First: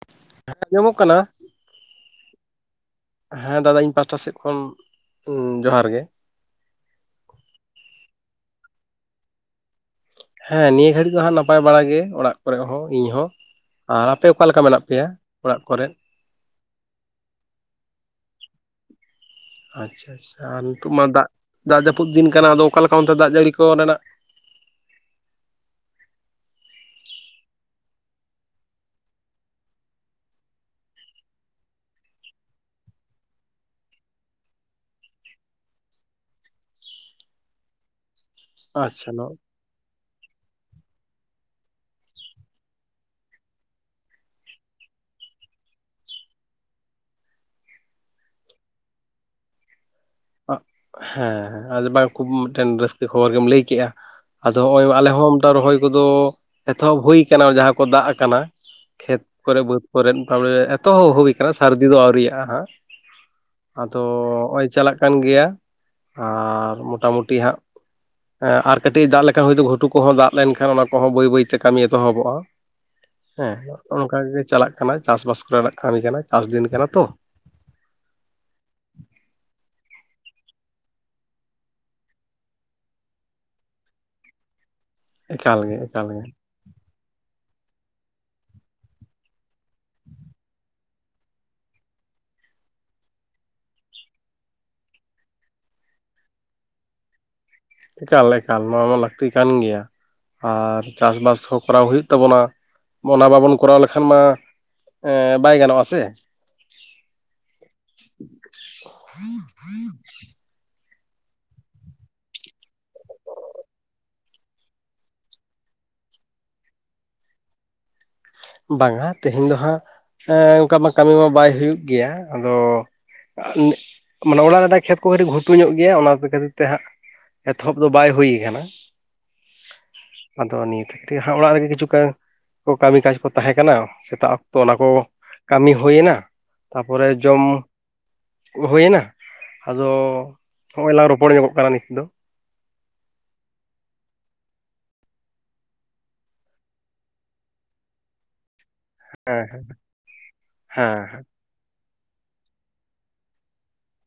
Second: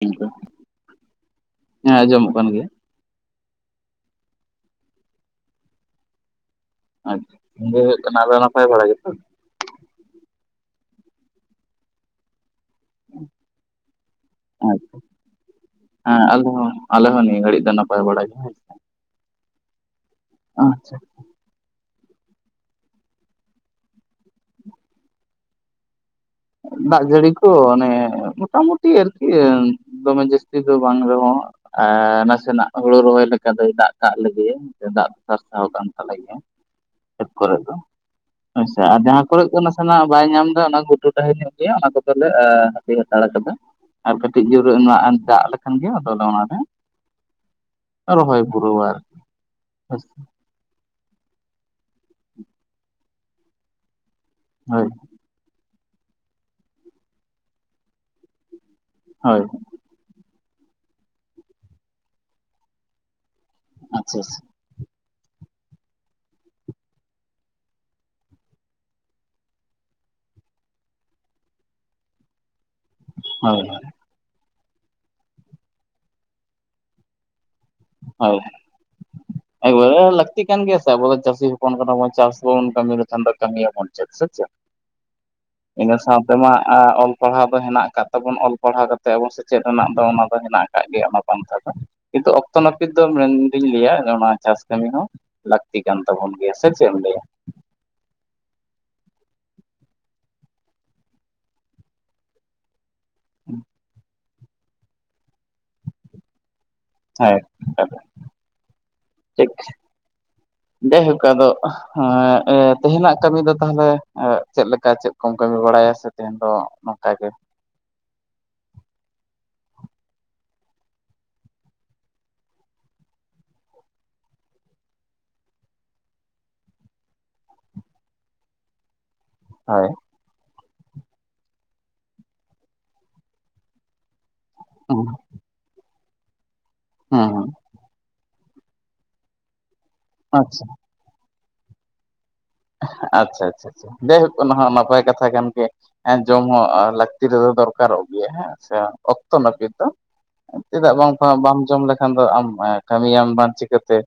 ᱦᱮᱸ ᱟ [unintelligible] ᱡᱚᱢᱚᱜ ᱠᱟᱱᱟ ᱟᱸᱡᱚᱢᱚᱜ ᱠᱟᱱ ᱜᱮᱭᱟ ᱦᱮᱸ ᱫᱟᱫᱟ ᱤᱧ ᱯᱟᱥᱴᱟ ᱥᱮᱫ ᱠᱷᱚᱱ ᱡᱚᱦᱟᱨ ᱜᱮ ᱟᱪᱷᱟ ᱡᱮ ᱦᱩᱭᱩᱜ ᱠᱟᱱᱟ ᱟᱫᱚ ᱱᱟᱯᱟᱭ ᱵᱟᱲᱟ ᱜᱮ ᱛᱚ? ᱦᱮᱸ ᱱᱤᱭᱟᱹ ᱜᱷᱟᱹᱲᱤᱡ ᱫᱚ ᱦᱟᱸᱜ ᱱᱟᱯᱟᱭ ᱵᱟᱲᱟ ᱜᱮ ᱚᱲᱟᱜ ᱠᱚᱨᱮ ᱦᱚᱸ ᱤᱧ ᱦᱚᱸ ᱟᱨ ᱟᱯᱮ ᱚᱠᱟ ᱞᱮᱠᱟ ᱢᱮᱱᱟᱜ ᱯᱮᱭᱟ ᱚᱲᱟᱜ ᱠᱚᱨᱮ? ᱟᱸ ᱟᱞᱮ ᱦᱚᱸ ᱟᱞᱮ ᱦᱚᱸ ᱱᱤᱭᱟᱹ ᱜᱷᱟᱹᱲᱤᱡ ᱫᱚ ᱱᱟᱯᱟᱭ ᱵᱟᱲᱟ ᱜᱮ ᱦᱮᱸ, ᱟᱪᱪᱷᱟ-ᱟᱪᱪᱷᱟ ᱟᱨ ᱱᱤᱛᱳᱜ ᱟᱪᱪᱷᱟ ᱢᱟ ᱫᱟᱜ, ᱫᱟᱜ ᱡᱟᱹᱯᱩᱫ ᱫᱤᱱ ᱠᱟᱱᱟ ᱟᱫᱚ ᱚᱠᱟᱞᱮ ᱚᱱᱛᱮ ᱫᱟᱜ ᱡᱟᱹᱲᱤ ᱠᱚ ᱨᱮᱱᱟᱜ? ᱫᱟᱜ ᱡᱟᱹᱲᱤ ᱠᱚ ᱟᱱᱮ ᱢᱳᱚᱴᱟᱢᱩᱴᱤ ᱟᱨᱠᱤᱼᱼ ᱫᱚᱢᱮ ᱡᱟᱹᱥᱛᱤ ᱫᱚ ᱵᱟᱝ ᱨᱮᱦᱚᱸ ᱟᱸ ᱱᱟᱥᱮᱱᱟᱜ ᱦᱩᱲᱩ ᱨᱚᱦᱚᱭ ᱞᱮᱠᱟ ᱫᱚᱭ ᱫᱟᱜ ᱠᱟᱜ ᱞᱮᱜᱮᱭᱟ᱾ ᱫᱟᱜ ᱥᱟᱨᱥᱟᱣ ᱠᱟᱱ ᱛᱟᱞᱮ ᱜᱮᱭᱟ ᱠᱷᱮᱛ ᱠᱚᱨᱮ ᱫᱚ, ᱦᱮᱸ ᱥᱮ ᱟᱨ ᱟᱪᱪᱷᱟ ᱡᱟᱦᱟᱸ ᱠᱚᱨᱮᱜ ᱱᱚᱣᱟ ᱫᱚ ᱱᱟᱥᱮᱱᱟᱜ ᱵᱟᱭ ᱧᱟᱢ ᱮᱫᱟ ᱚᱱᱟ ᱜᱷᱩᱴᱼᱼ ᱜᱩᱢᱩ ᱰᱟᱹᱦᱤ ᱧᱚᱜ ᱜᱮᱭᱟ ᱚᱱᱟ ᱠᱚᱫᱚᱞᱮ ᱮᱸ ᱦᱟᱯᱮ ᱦᱟᱛᱟᱲ ᱠᱟᱫᱟ, ᱟᱨ ᱠᱟᱹᱴᱤᱡ ᱡᱳᱨ ᱧᱚᱜ ᱫᱟᱜ ᱞᱮᱠᱷᱟᱱ ᱜᱮ ᱟᱫᱚ ᱞᱮ ᱚᱱᱟᱞᱮᱼᱼ ᱨᱚᱦᱚᱭ ᱯᱩᱨᱟᱹᱣᱟ ᱟᱨᱠᱤ ᱦᱳᱭ ᱥᱮ, ᱦᱮᱸ ᱟᱫᱚ ᱵᱟᱝ ᱠᱷᱩᱵ ᱢᱤᱫᱴᱮᱱ ᱨᱟᱹᱥᱠᱟᱹ ᱠᱷᱚᱵᱚᱨ ᱜᱮᱢ ᱞᱟᱹᱭ ᱠᱮᱜ-ᱟ᱾ ᱟᱫᱚ ᱦᱚᱸᱜ-ᱚᱭ ᱦᱳᱭ ᱟᱞᱮ ᱦᱚᱸ ᱢᱤᱫᱴᱟᱝ ᱨᱚᱦᱚᱭ ᱠᱚᱫᱚ ᱮᱛᱚᱦᱚᱵ ᱦᱩᱭ ᱠᱟᱱᱟ ᱡᱟᱦᱟᱸ ᱠᱚᱫᱚ ᱫᱟᱜ ᱠᱟᱱᱟ, ᱠᱷᱮᱛ ᱦᱳᱭ ᱠᱚᱨᱮ ᱵᱟᱹᱫᱽ ᱠᱚᱨᱮᱜ ᱛᱟᱨᱯᱚᱨᱮ ᱮᱛᱚᱦ ᱦᱩᱭ ᱠᱟᱱᱟ ᱥᱟᱹᱨᱫᱤ ᱫᱚ ᱟᱹᱣᱨᱤᱭᱟ-ᱜ ᱟᱸ ᱦᱟᱸᱜ, ᱟᱫᱚ ᱟᱪᱪᱷᱟ ᱟᱪᱪᱷᱟ ᱦᱚᱸᱜ-ᱚᱭ ᱪᱟᱞᱟᱜ ᱠᱟᱱ ᱜᱮᱭᱟ, ᱟᱨ ᱢᱚᱴᱟ-ᱢᱩᱴᱤ ᱦᱟᱸᱜᱼᱼ ᱮᱸ ᱟᱨ ᱠᱟᱹᱴᱤᱡ-ᱮ ᱫᱟᱜ ᱞᱮᱠᱷᱟᱱ ᱦᱳᱭᱛᱳ ᱜᱷᱩᱴᱩ ᱠᱚᱦᱚᱸ ᱫᱟᱜ ᱞᱮᱱᱠᱷᱟᱱ ᱚᱱᱟ ᱠᱚᱦᱚᱸ ᱵᱟᱹᱭ ᱵᱟᱹᱭᱛᱮ ᱠᱟᱹᱢᱤ ᱮᱛᱚᱦᱚᱵᱚᱜ-ᱟ, ᱦᱮᱸ ᱦᱳᱭ ᱚᱱᱠᱟ ᱜᱮ ᱪᱟᱞᱟᱜ ᱠᱟᱱᱟ ᱪᱟᱥ-ᱵᱟᱥ ᱠᱚᱨᱮᱱᱟᱜ ᱠᱟᱹᱢᱤ ᱠᱟᱱᱟ ᱪᱟᱥ ᱫᱤᱱ ᱠᱟᱱᱟ ᱛᱚ, ᱦᱳᱭ ᱮᱠᱵᱟᱨᱮ ᱞᱟᱹᱠᱛᱤ ᱠᱟᱱ ᱜᱮᱭᱟ ᱥᱮ ᱟᱵᱚ ᱫᱚ ᱪᱟᱹᱥᱤ ᱦᱚᱯᱚᱱ ᱠᱟᱱᱟᱵᱚᱱ ᱪᱟᱥ ᱵᱟᱵᱚᱱ ᱠᱟᱹᱢᱤ ᱞᱮᱠᱷᱟᱱ ᱠᱟᱹᱢᱤᱭᱟᱵᱚᱱ ᱪᱮᱫ ᱥᱮ ᱪᱮᱫ? ᱮᱠᱟᱞ ᱜᱮ ᱤᱱᱟᱹ ᱮᱠᱟᱞ ᱜᱮ ᱥᱟᱸᱣ ᱛᱮᱢᱟ ᱟᱸ ᱚᱞᱼᱼ ᱯᱟᱲᱦᱟᱣ ᱫᱚ ᱦᱮᱱᱟᱜ ᱠᱟᱫ ᱛᱟᱵᱚᱱ ᱚᱞ ᱯᱟᱲᱦᱟᱣ ᱠᱟᱛᱮᱜ ᱟᱵᱚ ᱥᱮᱪᱮᱫ ᱨᱮᱱᱟᱜ ᱫᱚ ᱚᱱᱟ ᱫᱚ ᱦᱮᱱᱟᱜ ᱟᱠᱟᱼᱼ ᱠᱟᱜ ᱜᱮᱭᱟ ᱚᱱᱟ ᱯᱛᱱᱷᱟ ᱫᱚ ᱠᱤᱱᱛᱩ ᱚᱠᱼᱼ ᱚᱠᱛᱚ ᱱᱟᱹᱯᱤᱛ ᱫᱚ ᱢᱮᱱᱫᱚᱧ ᱞᱟᱹᱭᱟ ᱚᱱᱟ ᱪᱟᱥ ᱠᱟᱹᱢᱤ ᱦᱚᱸ ᱞᱟᱹᱠᱛᱤ ᱠᱟᱱ ᱛᱟᱵᱚᱱ ᱜᱮᱭᱟ ᱥᱮ ᱪᱮᱫ ᱮᱢ ᱞᱟᱹᱭᱟ? ᱮᱠᱟᱞ-ᱮᱠᱟᱞ ᱱᱚᱣᱟ ᱢᱟ ᱞᱟᱹᱠᱛᱤ ᱠᱟᱱ ᱜᱮᱭᱟ, ᱟᱨ ᱪᱟᱥ-ᱵᱟᱥ ᱦᱚᱸ ᱠᱚᱨᱟᱣ ᱦᱩᱭᱩᱜ ᱛᱟᱵᱚᱱᱟ, ᱚᱱᱟ ᱵᱟᱵᱚᱱ ᱠᱚᱨᱟᱣ ᱞᱮᱠᱷᱟᱱ ᱢᱟ ᱮᱸ ᱵᱟᱭ ᱜᱟᱱᱚᱜ-ᱟ ᱥᱮ, ᱦᱮᱸ ᱴᱷᱤᱠ ᱠᱟᱛᱷᱟ ᱴᱷᱤᱠᱼᱼ ᱡᱟᱭᱦᱳᱠ ᱟᱫᱚ ᱛᱮᱦᱮᱸᱧᱱᱟᱜ ᱠᱟᱹᱢᱤ ᱫᱚ ᱛᱟᱦᱚᱞᱮ ᱪᱮᱫ ᱞᱮᱠᱟ ᱪᱮᱫ ᱠᱚᱢ ᱠᱟᱹᱢᱤ ᱵᱟᱲᱟᱭᱟ ᱥᱮᱼᱼ ᱛᱮᱦᱮᱧ ᱫᱚ ᱱᱚᱝᱠᱟ ᱜᱮ, ᱵᱟᱝᱟ ᱛᱮᱦᱮᱸᱧ ᱫᱚ ᱦᱟᱸᱜ ᱚᱱᱠᱟ ᱢᱟ ᱠᱟᱹᱢᱤ ᱵᱟᱭ ᱦᱩᱭᱩᱜ ᱜᱮᱭᱟ, ᱟᱫᱚᱼᱼ ᱢᱟᱱᱮ, ᱚᱱᱟᱜ ᱨᱮᱱᱟᱜ ᱠᱷᱮᱛ ᱠᱚ ᱠᱟᱹᱴᱤᱡ ᱜᱷᱩᱴᱩ ᱧᱚᱜ ᱜᱮᱭᱟ ᱚᱱᱟ ᱠᱚ ᱠᱷᱟᱹᱛᱤᱨ ᱛᱮ ᱦᱟᱸᱜᱼᱼ ᱮᱛᱚᱦᱚᱵ ᱫᱚ ᱵᱟᱭ ᱦᱩᱭ ᱠᱟᱱᱟ, ᱦᱳᱭ ᱟᱫᱚ ᱱᱤᱛ ᱛᱮ ᱦᱟᱸᱜ ᱚᱲᱟᱜ ᱨᱮᱜᱮ ᱠᱤᱪᱷᱩ ᱠᱟᱹᱢᱤ ᱠᱟᱡ ᱠᱚ ᱛᱟᱦᱮᱸ ᱠᱟᱱᱟ ᱥᱮᱛᱟᱜ ᱚᱠᱼᱼ ᱛᱚ ᱚᱱᱟ ᱠᱚ ᱦᱩᱸ ᱠᱟᱢᱤ ᱦᱳᱭᱮᱱᱟ ᱛᱟᱯᱚᱨᱮ ᱡᱚᱢ, ᱦᱩᱸ ᱦᱩᱭᱮᱱᱟ ᱟᱫᱚ ᱟᱪᱪᱷᱟ ᱦᱚᱸᱜ-ᱚᱭ ᱞᱟᱝ ᱨᱚᱯᱚᱲ ᱧᱚᱜᱚᱜ ᱠᱟᱱᱟ ᱱᱤᱛ ᱫᱚ, ᱟᱪᱪᱷᱟ-ᱟᱪᱪᱷᱟ ᱡᱟᱭᱦᱳᱠ ᱚᱱᱟ ᱦᱚᱸ ᱱᱟᱯᱟᱭ ᱠᱟᱛᱷᱟ ᱠᱟᱱ ᱜᱮ, ᱦᱮᱸ ᱡᱚᱢ ᱦᱚᱸ ᱞᱟᱠᱛᱤ ᱨᱮᱫᱚ ᱫᱚᱨᱠᱟᱨᱚᱜ ᱜᱮᱭᱟ ᱦᱮᱸᱜ ᱥᱮᱼᱼ ᱚᱠᱛᱚ ᱱᱟᱹᱯᱤᱛ ᱫᱚ ᱪᱮᱫᱟᱜ ᱦᱮᱸ ᱵᱟᱝ ᱵᱟᱢ ᱡᱚᱢ ᱞᱮᱠᱼᱼ ᱠᱷᱟᱱ ᱫᱚ ᱟᱢ ᱠᱟᱹᱢᱤᱭᱟᱢ ᱵᱟᱝ ᱪᱤᱠᱟᱹᱛᱮ,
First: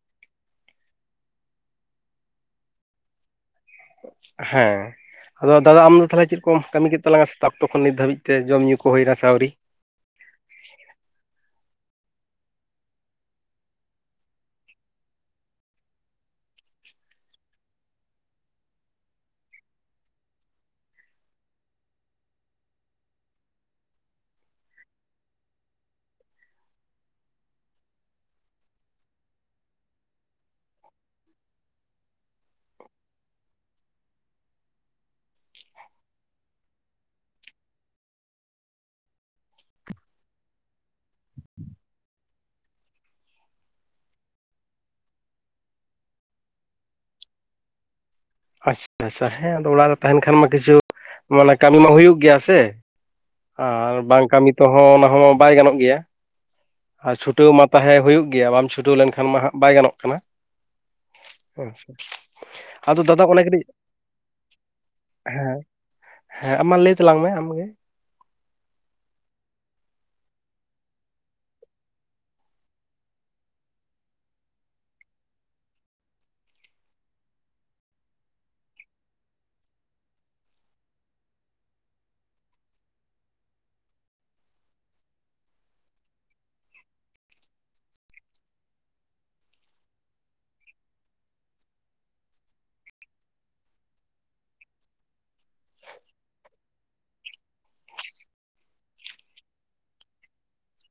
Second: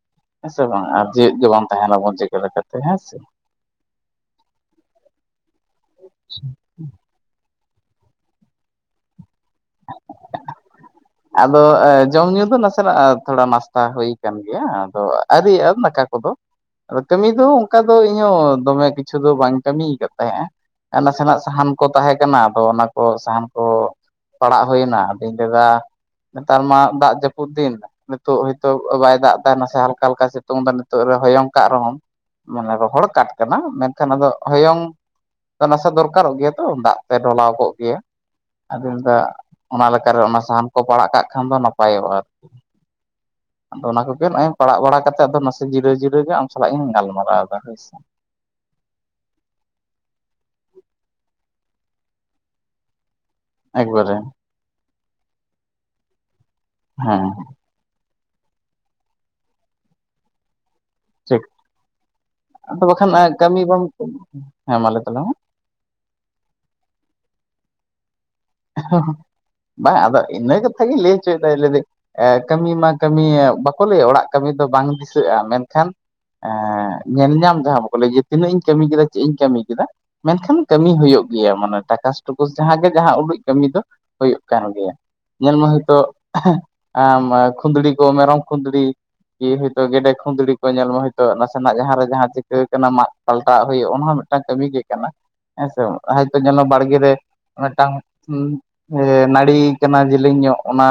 ᱦᱮᱸ ᱥᱮ ᱵᱟᱝ, ᱟᱨ ᱡᱮᱣᱮᱹᱫ ᱫᱚ ᱵᱟᱢ ᱛᱟᱦᱮᱸᱱᱟ ᱵᱚᱱ ᱪᱤᱠᱟᱹ ᱞᱮᱠᱟᱛᱮ ᱦᱮᱸ ᱥᱮᱼᱼ ᱦᱮᱸ ᱟᱫᱚ ᱫᱟᱫᱟ ᱟᱢ ᱫᱚ ᱛᱟᱦᱚᱞᱮ ᱪᱮᱫ ᱠᱚᱢ ᱠᱟᱹᱢᱤ ᱠᱮᱫ ᱛᱟᱞᱟᱝᱟ? ᱛᱟᱵ ᱛᱚ ᱠᱷᱚᱱ ᱱᱤᱛ ᱫᱷᱟᱹᱵᱤᱡ ᱛᱮ ᱡᱚᱢ ᱧᱩ ᱠᱚ ᱦᱩᱭ ᱮᱱᱟ ᱥᱮ ᱟᱹᱣᱨᱤ? [inaudible] ᱟᱫᱚ ᱮᱸ ᱡᱚᱢ ᱧᱩ ᱫᱚ ᱱᱟᱥᱮᱱᱟᱜ ᱛᱷᱚᱲᱟ ᱱᱟᱥᱛᱟ ᱦᱩᱭ ᱠᱟᱱ ᱜᱮᱭᱟ ᱟᱫᱚ ᱟᱹᱣᱨᱤᱭᱟᱜ-ᱟ ᱫᱟᱠᱟ ᱠᱚᱫᱚ, ᱟᱫᱚ ᱠᱟᱹᱢᱤ ᱫᱚ ᱚᱱᱠᱟ ᱫᱚ ᱤᱧᱦᱚᱸ ᱫᱚᱢᱮ ᱠᱤᱪᱷᱩ ᱫᱚ ᱵᱟᱹᱧ ᱠᱟᱹᱢᱤ ᱠᱟᱫ ᱛᱟᱦᱮᱸᱜ-ᱟ, ᱟᱨ ᱱᱟᱥᱮᱱᱟᱜ ᱥᱟᱦᱟᱱ ᱠᱚ ᱛᱟᱦᱮᱸ ᱠᱟᱱᱟ ᱟᱫᱚ ᱚᱱᱟ ᱠᱚ ᱥᱟᱦᱟᱱ ᱠᱚᱼᱼ ᱯᱟᱲᱟᱜ ᱦᱩᱭ ᱮᱱᱟ ᱟᱫᱚᱧ ᱞᱟᱹᱭᱫᱟ ᱱᱮᱛᱟᱨ ᱢᱟ ᱫᱟᱜ ᱡᱟᱹᱯᱩᱫ ᱫᱤᱱᱼᱼ ᱱᱤᱛᱚᱜ ᱱᱤᱛᱚᱜ, ᱵᱟᱭ ᱫᱟᱜ ᱮᱫᱟ, ᱱᱟᱥᱮ ᱦᱟᱞᱠᱟ ᱦᱟᱞᱠᱟ, ᱥᱤᱛᱩᱝ ᱮᱫᱟ, ᱱᱤᱛᱚᱜ ᱨᱮ ᱦᱚᱭᱚᱝ ᱠᱟᱜ ᱨᱮᱦᱚᱸᱢ ᱢᱟᱱᱮ, ᱨᱚᱦᱚᱲ ᱠᱟᱴ ᱠᱟᱱᱟ, ᱢᱮᱱᱠᱷᱟᱱ ᱟᱫᱚ, ᱦᱚᱭᱚᱝ ᱱᱟᱥᱮ, ᱫᱚᱨᱠᱟᱨᱚᱜ ᱜᱮᱭᱟ ᱛᱚ, ᱫᱟᱜ ᱛᱮ, ᱰᱚᱞᱟᱣ ᱠᱚᱜ ᱜᱮᱭᱟ ᱾ ᱟᱫᱚᱧ ᱫᱟ, ᱚᱱᱟ ᱞᱮᱠᱟ ᱨᱮ, ᱚᱱᱟ ᱥᱟᱦᱟᱱ ᱠᱚ, ᱯᱟᱲᱟᱜ ᱠᱟᱜ ᱠᱷᱟᱱ ᱫᱚ, ᱱᱟᱯᱟᱭᱚᱜᱼᱟ ᱾ [inaudible] ᱟᱫᱚ, ᱚᱱᱟ ᱠᱚᱜᱮ ᱱᱚᱜᱼᱚᱭ, ᱯᱟᱲᱟᱜ ᱵᱟᱲᱟ ᱠᱟᱛᱮ, ᱟᱫᱚ ᱱᱟᱥᱮ ᱡᱤᱨᱟᱹᱣ ᱡᱤᱨᱟᱹᱣ ᱜᱮ, ᱟᱢ ᱥᱟᱞᱟᱜ ᱤᱧ, ᱜᱟᱞᱢᱟᱨᱟᱣ ᱮᱫᱟ, ᱦᱳᱭ ᱥᱮ ᱾ ᱟᱪᱪᱷᱟ [unintelligible] ᱟᱪᱪᱷᱟ ᱦᱮᱸ ᱟᱫᱚ, ᱚᱲᱟᱜ ᱨᱮ ᱛᱟᱦᱮᱱ ᱠᱷᱟᱱ ᱢᱟ, ᱠᱤᱪᱷᱩ, ᱢᱟᱱᱮ ᱠᱟᱢᱤ ᱢᱟ, ᱦᱩᱭᱩᱜ ᱜᱮᱭᱟ ᱥᱮ ᱾ ᱟᱨ, ᱮᱠᱵᱟᱨᱮ ᱵᱟᱝ ᱠᱟᱢᱤ ᱛᱮᱦᱚᱸ, ᱚᱱᱟ ᱦᱚᱸ, ᱵᱟᱭ ᱜᱟᱱᱚᱜ ᱜᱮᱭᱟ ᱾ ᱟᱨ, ᱦᱮᱸ ᱪᱷᱩᱴᱟᱹᱣ ᱢᱟ ᱛᱟᱦᱮᱸ ᱦᱩᱭᱩᱜ ᱜᱮᱭᱟ, ᱵᱟᱢ ᱪᱷᱩᱴᱟᱹᱣ ᱞᱮᱱᱠᱷᱟᱱ ᱢᱟ ᱦᱟᱸᱜ, ᱵᱟᱭ ᱜᱟᱱᱚᱜ ᱠᱟᱱᱟ ᱾ ᱪᱷᱤᱠ, ᱟᱫᱚ ᱵᱟᱠᱷᱟᱱ, ᱫᱟᱫᱟ ᱟᱭ ᱚᱱᱮ ᱠᱟᱢᱤ ᱠᱟᱹᱴᱤᱡ ᱜᱚᱢᱠᱮ, ᱦᱮᱸᱢᱟ, ᱞᱟᱹᱭ ᱛᱟᱞᱟᱝ ᱢᱮ ᱾ ᱦᱮᱸ ᱦᱮᱸ, ᱟᱢ ᱢᱟ ᱞᱟᱹᱭ ᱛᱟᱞᱟᱝ ᱢᱮ, ᱟᱢᱜᱮ ᱾ ᱦᱚᱸ ᱦᱚᱸ [inaudible] ᱵᱟᱝᱟ ᱟᱫᱚ, ᱤᱱᱟᱹ ᱠᱟᱛᱷᱟ ᱜᱤᱧ ᱞᱟᱹᱭ ᱚᱪᱚᱭᱮᱫᱟ ᱦᱤ [unintelligible] ᱞᱮᱫᱟ ᱾ ᱮ ᱠᱟᱹᱢᱤ ᱢᱟ, ᱠᱟᱹᱢᱤ, ᱵᱟᱠᱚ ᱞᱟᱹᱭᱟ, ᱚᱲᱟᱜ ᱠᱟᱹᱢᱤ ᱫᱚ, ᱵᱟᱝ ᱫᱤᱥᱟᱹᱜᱼᱟ, ᱢᱮᱱᱠᱷᱟᱱ ᱮᱸᱻ, ᱧᱮᱞ ᱧᱟᱢ ᱡᱟᱦᱟᱸ, ᱵᱟᱠᱚ ᱞᱟᱹᱭ, ᱡᱮ ᱛᱤᱱᱟᱹᱜ ᱤᱧ ᱠᱟᱹᱢᱤ ᱠᱮᱫᱟ, ᱪᱮᱫ ᱤᱧ ᱠᱟᱹᱢᱤ ᱠᱮᱫᱟ ᱾ ᱢᱮᱱᱠᱷᱟᱱ, ᱠᱟᱹᱢᱤ ᱦᱩᱭᱩᱜ ᱜᱮᱭᱟ ᱾ ᱢᱟᱱᱮ, ᱴᱟᱠᱟᱥ ᱴᱩᱠᱩᱥ, ᱡᱟᱸᱦᱟᱸ ᱜᱮ, ᱡᱟᱸᱦᱟᱸ ᱩᱰᱩᱡ, ᱠᱟᱹᱢᱤ ᱫᱚ, ᱦᱳᱭᱳᱜ ᱠᱟᱱ ᱜᱮᱭᱟ ᱾ ᱧᱮᱞᱢᱮ ᱦᱳᱭ ᱛᱚ, ᱠᱷᱮᱼᱦᱮᱸᱜ ᱠᱷᱩᱸᱫᱽᱲᱤ ᱠᱚ, ᱢᱮᱨᱚᱢ ᱠᱷᱩᱸᱫᱽᱲᱤ ᱠᱤ ᱦᱳᱭ ᱛᱚ, ᱜᱮᱰᱮ ᱠᱷᱩᱸᱫᱽᱲᱤ ᱠᱚ, ᱧᱮᱞ ᱢᱮ ᱦᱳᱭ ᱛᱚ, ᱱᱟᱥᱮᱱᱟᱜ ᱡᱟᱸᱦᱟᱸ ᱨᱮ, ᱡᱟᱸᱦᱟᱸ ᱪᱤᱠᱟᱹᱣ ᱠᱟᱱᱟ ᱾ ᱢᱟᱸᱜ ᱯᱟᱞᱴᱟᱣ ᱦᱩᱭᱩᱜ, ᱚᱱᱟ ᱦᱚᱸ ᱢᱤᱫᱴᱟᱱ ᱠᱟᱹᱢᱤ ᱜᱮ ᱠᱟᱱᱟ ᱾ ᱦᱮᱸᱥᱮ ᱵᱟᱝ? ᱦᱚᱭ ᱛᱳ, ᱧᱮᱞ ᱢᱮ ᱵᱟᱲᱜᱮ ᱨᱮ, ᱢᱤᱫᱴᱟᱝ ᱦᱩᱸ, ᱮᱻ ᱱᱟᱹᱲᱤᱭ ᱠᱟᱱᱟ ᱡᱮᱞᱤᱧ ᱧᱚᱜ, ᱚᱱᱟ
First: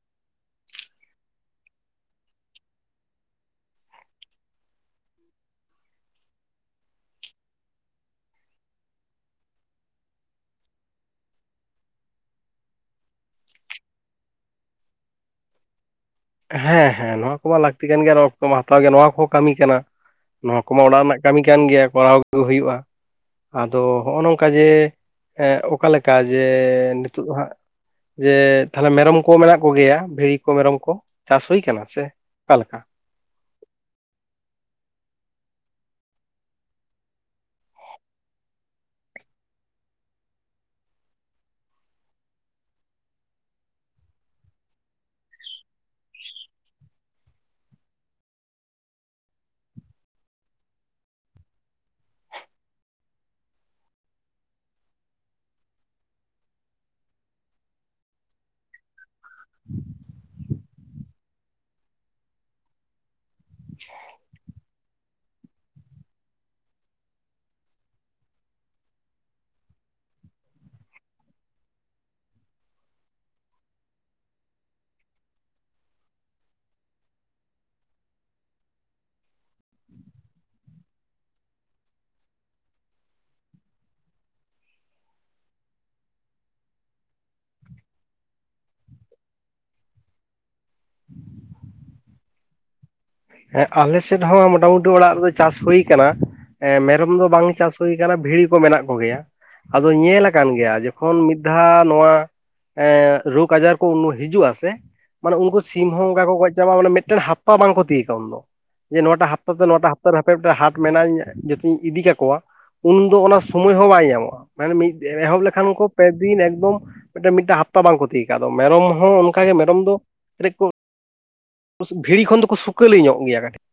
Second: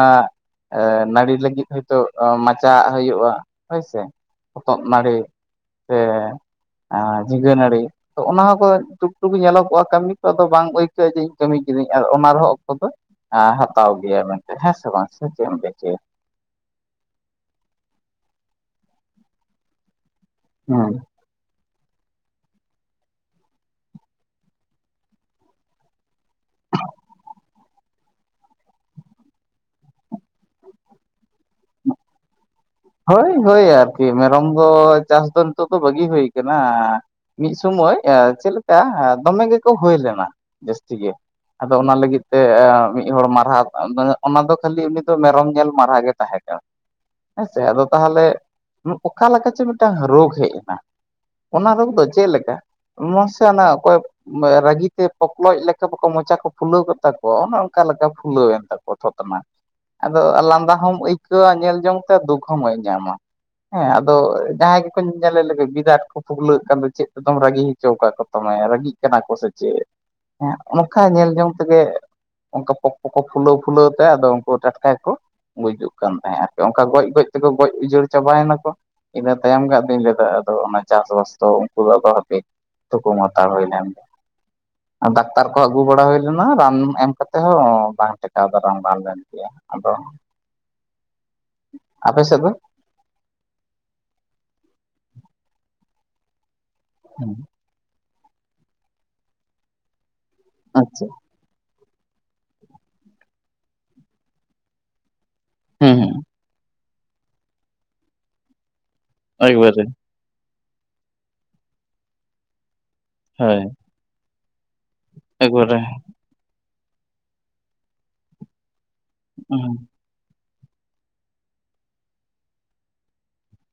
ᱮᱻ ᱱᱟᱲᱤ ᱞᱟᱹᱜᱤᱫ ᱦᱳᱭ ᱛᱚ, ᱢᱟᱪᱟᱜ ᱦᱩᱭᱩᱜᱼᱟ, ᱦᱳᱭ ᱥᱮ ᱾ ᱦᱚᱛᱚᱫ ᱱᱟᱹᱲᱤ, ᱥᱮ, ᱮᱸᱼ ᱡᱷᱤᱸᱜᱟᱹ ᱱᱟᱹᱲᱤ ᱾ ᱛᱚ, ᱚᱱᱟ ᱦᱚᱸᱠᱚ, ᱴᱩᱠᱴᱩᱠ ᱧᱮᱞᱚᱜᱚᱜᱼᱟ, ᱠᱟᱹᱢᱤ ᱠᱚ, ᱟᱫᱚ ᱵᱟᱝ ᱟᱹᱭᱠᱟᱹᱜᱼᱟ, ᱡᱮ ᱤᱧ ᱠᱟᱹᱢᱤ ᱠᱤᱫᱟᱹᱧ ᱾᱾ ᱟᱨ, ᱚᱱᱟ ᱨᱮᱦᱚᱸ ᱚᱠᱛᱚ ᱫᱚ ᱦᱟᱛᱟᱣ ᱜᱮᱭᱟ, ᱢᱮᱱᱛᱮ ᱦᱮᱸ ᱥᱮ ᱵᱟᱝ?. ᱥᱮ ᱪᱮᱫ ᱮᱢ ᱞᱟᱹᱭ ᱚᱪᱚᱭᱟ? ᱦᱮᱸ ᱦᱮᱸ, ᱱᱚᱶᱟ ᱠᱚᱢᱟ ᱞᱟᱠᱛᱤ ᱠᱟᱱ ᱜᱮᱭᱟ, ᱚᱠᱛᱚ ᱢᱟ ᱦᱟᱛᱟᱣ ᱜᱮᱭᱟ, ᱱᱚᱣᱟ ᱠᱚᱦᱚᱸ ᱠᱟᱹᱢᱤ ᱠᱟᱱᱟ, ᱱᱚᱣᱟ ᱠᱚᱢᱟ ᱦᱮᱸ ᱚᱱᱟ ᱨᱮᱱᱟᱜ ᱾ ᱠᱟᱹᱢᱤ ᱠᱟᱱ ᱜᱮᱭᱟ, ᱠᱚᱨᱟᱣ ᱜᱮ ᱦᱩᱭᱩᱜᱼᱟ, ᱟᱫᱚ ᱦᱚᱸᱜᱼᱚᱸ ᱱᱚᱝᱠᱟ ᱡᱮ, ᱚᱠᱟ ᱞᱮᱠᱟ ᱠᱟ, ᱡᱮ ᱱᱤᱛᱳᱜ ᱫᱚ ᱦᱟᱸᱜ ᱡᱮ, ᱛᱟᱦᱞᱮ ᱢᱮᱨᱚᱢ ᱠᱚ, ᱢᱮᱱᱟᱜ ᱠᱚ ᱜᱮᱭᱟ, ᱵᱷᱤᱲᱤ ᱠᱚ, ᱢᱮᱨᱚᱢ ᱠᱚ, ᱪᱟᱥ ᱦᱩᱭ ᱟᱠᱟᱱᱟ ᱥᱮ, ᱚᱠᱟ ᱞᱮᱠᱟ? ᱦᱳᱭ ᱦᱳᱭ, ᱟᱨ ᱠᱤ ᱢᱮᱨᱚᱢ ᱫᱚ, ᱪᱟᱥ ᱫᱚ, ᱱᱤᱛᱚᱜ ᱫᱚ, ᱵᱟᱹᱜᱤ ᱦᱩᱭ ᱠᱟᱱᱟ ᱾ ᱢᱤᱫ ᱥᱩᱢᱚᱭ ᱮ ᱪᱮᱫ ᱞᱮᱠᱟ, ᱫᱚᱢᱮ ᱜᱮᱠᱚ ᱦᱩᱭ ᱞᱮᱱᱟ, ᱡᱟᱹᱥᱛᱤ ᱜᱮ ᱾ ᱟᱫᱚ, ᱚᱱᱟ ᱞᱟᱹᱜᱤᱫ ᱛᱮ, ᱢᱤᱫ ᱦᱚᱲ ᱢᱟᱨᱦᱟ, ᱚᱱᱟ ᱫᱚ ᱠᱷᱟᱹᱞᱤ, ᱩᱱᱤ ᱫᱚ ᱢᱮᱨᱚᱢ ᱧᱮᱞ, ᱢᱟᱨᱦᱟ ᱜᱮ ᱛᱟᱦᱮᱸ ᱠᱟᱱ ᱾ ᱦᱮᱸᱥᱮ, ᱟᱫᱚ ᱛᱟᱦᱞᱮ, ᱚᱠᱟ ᱞᱮᱠᱟ ᱪᱚ, ᱢᱤᱫᱴᱟᱝ ᱨᱳᱜᱽ ᱦᱮᱡ ᱮᱱᱟ ᱾ ᱚᱱᱟ ᱨᱳᱜᱽ ᱫᱚ, ᱪᱮᱫ ᱞᱮᱠᱟ? ᱢᱚᱥᱮ ᱚᱱᱟ ᱚᱠᱚᱭ ᱨᱟᱹᱜᱤ ᱛᱮ, ᱯᱚᱠᱞᱚᱡ ᱞᱮᱠᱟ, ᱵᱟᱠᱚ ᱢᱚᱪᱟ ᱠᱚ, ᱯᱷᱩᱞᱟᱹᱣ ᱠᱮᱫ ᱛᱟᱠᱚᱣᱟ ᱾ ᱚᱱᱮ ᱚᱱᱠᱟ ᱞᱮᱠᱟ, ᱯᱷᱩᱞᱟᱹᱣ ᱮᱱ ᱛᱟᱠᱚᱣᱟ ᱾ ᱛᱷᱚᱛᱼᱱᱟ ᱾ ᱟᱫᱚ, ᱞᱟᱸᱫᱟ ᱦᱚᱢ ᱟᱹᱭᱠᱟᱹᱣᱟ, ᱧᱮᱞ ᱡᱚᱝ ᱥᱮ, ᱫᱩᱠᱷ ᱦᱚᱸᱵᱟ. ᱧ ᱧᱟᱢᱟ, ᱦᱮᱸᱟᱫᱚ, ᱡᱟᱦᱟᱸᱭ ᱜᱮᱠᱚ, ᱧᱮᱞᱮ ᱞᱮᱠᱚ ᱜᱤᱫᱟ. ᱨ ᱠᱚ ᱾ ᱯᱷᱩᱜᱽᱞᱟᱹᱜ ᱠᱟᱱ ᱫᱚ, ᱪᱮᱫ ᱛᱮᱫᱚᱢ ᱨᱟᱹᱜᱤ ᱦᱚᱪᱚ, ᱟᱠᱟᱫ ᱠᱚ, ᱛᱟᱢᱟ ᱾ ᱨᱟᱹᱜᱤᱜ ᱠᱟᱱᱟ ᱠᱚ, ᱥᱮ ᱪᱮᱫ? ᱦᱮᱸ, ᱚᱱᱠᱟ ᱧᱮᱞ ᱡᱚᱝ ᱛᱮᱜᱮ ᱚᱱᱠᱟ, ᱯᱚᱠ ᱯᱚᱠᱚ, ᱯᱷᱩᱞᱟᱹᱣ ᱯᱷᱩᱞᱟᱹᱣ ᱛᱮ, ᱟᱫᱚ ᱩᱱᱠᱩ ᱴᱟᱴᱠᱟ ᱜᱮᱠᱚ, ᱜᱩᱡᱩᱜ ᱠᱟᱱ ᱛᱟᱦᱮᱸᱫ ᱟᱠᱚ ᱾ ᱚᱱᱠᱟ, ᱜᱚᱡ ᱜᱚᱡ ᱛᱮᱠᱚ, ᱜᱚᱡ ᱩᱡᱟᱹᱲ ᱪᱟᱵᱟ ᱭᱮᱱᱟ ᱠᱚ ᱾ ᱤᱱᱟᱹ, ᱛᱟᱭᱚᱢ ᱜᱮ, ᱟᱫᱩᱧ ᱞᱟᱹᱭ ᱮᱫᱟ, ᱟᱫᱚ ᱚᱱᱟ, ᱪᱟᱥᱵᱟᱥ ᱫᱚ, ᱩᱱᱠᱩ ᱫᱚ, ᱟᱫᱚ ᱦᱟᱯᱮ! ᱛᱷᱩᱠᱩᱢ ᱦᱟᱱᱛᱟᱲ ᱦᱩᱭ ᱞᱮᱱ ᱾ ᱰᱟᱠᱛᱟᱨ ᱠᱚ, ᱟᱹᱜᱩ ᱵᱟᱲᱟ ᱦᱩᱭ ᱞᱮᱱᱟ ᱾ ᱨᱟᱱ ᱮᱢ ᱠᱟᱛᱮᱜ ᱦᱚᱸ, ᱵᱟᱝ ᱴᱮᱠᱟᱣ ᱫᱟᱨᱟᱢ ᱨᱟᱱ ᱵᱟᱝ ᱜᱟᱱ ᱞᱮᱱᱟ ᱾ [unintelligible] [unintelligible] ᱟᱫᱚ, ᱟᱯᱮ ᱥᱮᱫ ᱫᱚ? ᱦᱮᱸ ᱟᱞᱮᱥᱮᱫ ᱦᱚᱸ ᱢᱚᱴᱟ ᱢᱩᱩᱴᱤ ᱚᱲᱟᱜ ᱨᱮᱫᱚ ᱪᱟᱥ ᱦᱩᱭᱩ ᱠᱟᱱᱟ, ᱮᱸ ᱢᱮᱨᱚᱢ ᱫᱚ ᱵᱟᱝᱞᱮ ᱪᱟᱥ ᱦᱩᱭ ᱠᱟᱱᱟ ᱵᱷᱤᱲᱤ ᱠᱚ ᱢᱮᱱᱟᱜ ᱠᱚᱜᱮᱭᱟ, ᱟᱫᱚ ᱧᱮᱞ ᱠᱟᱱ ᱜᱮᱭᱟ ᱟᱪᱪᱷᱟ ᱡᱚᱠᱷᱚᱱ ᱢᱤᱫ ᱫᱷᱟ ᱱᱚᱣᱟ ᱨᱳᱜ ᱟᱡᱟᱨ ᱠᱚ ᱦᱤᱡᱩᱜᱼᱟ ᱥᱮ ᱢᱟᱱᱮ ᱩᱱᱠᱩ ᱥᱤᱢ ᱦᱩᱸ ᱦᱚᱸ ᱦᱩᱸ ᱚᱝᱠᱟ ᱠᱚ ᱜᱚᱡ ᱪᱟᱵᱟᱜᱼᱟ, ᱢᱟᱱᱮ ᱢᱤᱫᱴᱮᱱ ᱦᱟᱯᱛᱟ ᱵᱟᱝᱠᱚ ᱛᱤᱭᱠᱟ ᱩᱱ ᱫᱚ ᱡᱮ ᱱᱚᱣᱟᱟ ᱦᱟᱯᱛᱟ ᱫᱚ ᱱᱚᱣᱟ ᱮᱠᱵᱟᱨᱮ ᱦᱟᱯ ᱠᱚᱨᱮ ᱦᱟᱯᱮ ᱢᱤᱫᱴᱮᱱ ᱦᱟᱴ ᱢᱮᱱᱟᱜ ᱤᱧ ᱡᱷᱚᱛᱚᱧ ᱤᱫᱤ ᱠᱟᱠᱚᱣᱟ ᱩᱱᱫᱚ ᱚᱱᱟ ᱦᱳᱭ ᱥᱳᱢᱚᱭ ᱦᱚᱸ ᱵᱟᱭ ᱧᱟᱢᱚᱜᱼᱟ᱾ ᱢᱟᱱᱮ ᱢᱤᱫ ᱮᱦᱚᱵ ᱞᱮᱠᱷᱟᱱ ᱮᱠᱵᱟᱨᱮ ᱠᱚ ᱯᱮᱫᱤᱱ ᱮᱠᱫᱚᱢ ᱢᱤᱫᱴᱟᱝ ᱦᱟᱯᱛᱟ ᱵᱟᱝ ᱠᱚ ᱛᱤᱭᱜ ᱟ ᱢᱮᱨᱚᱢ ᱦᱚᱸ ᱚᱱᱠᱟᱜᱮ ᱢᱮᱨᱚᱢ ᱫᱚ ᱠᱟᱹᱴᱤᱡ ᱠᱚ ᱵᱷᱤᱲᱤ ᱠᱷᱚᱱ ᱫᱚᱠᱚ ᱥᱩᱠᱟᱹᱞᱤ ᱧᱚᱜ ᱜᱮᱭᱟ ᱠᱟᱹᱴᱤᱡ᱾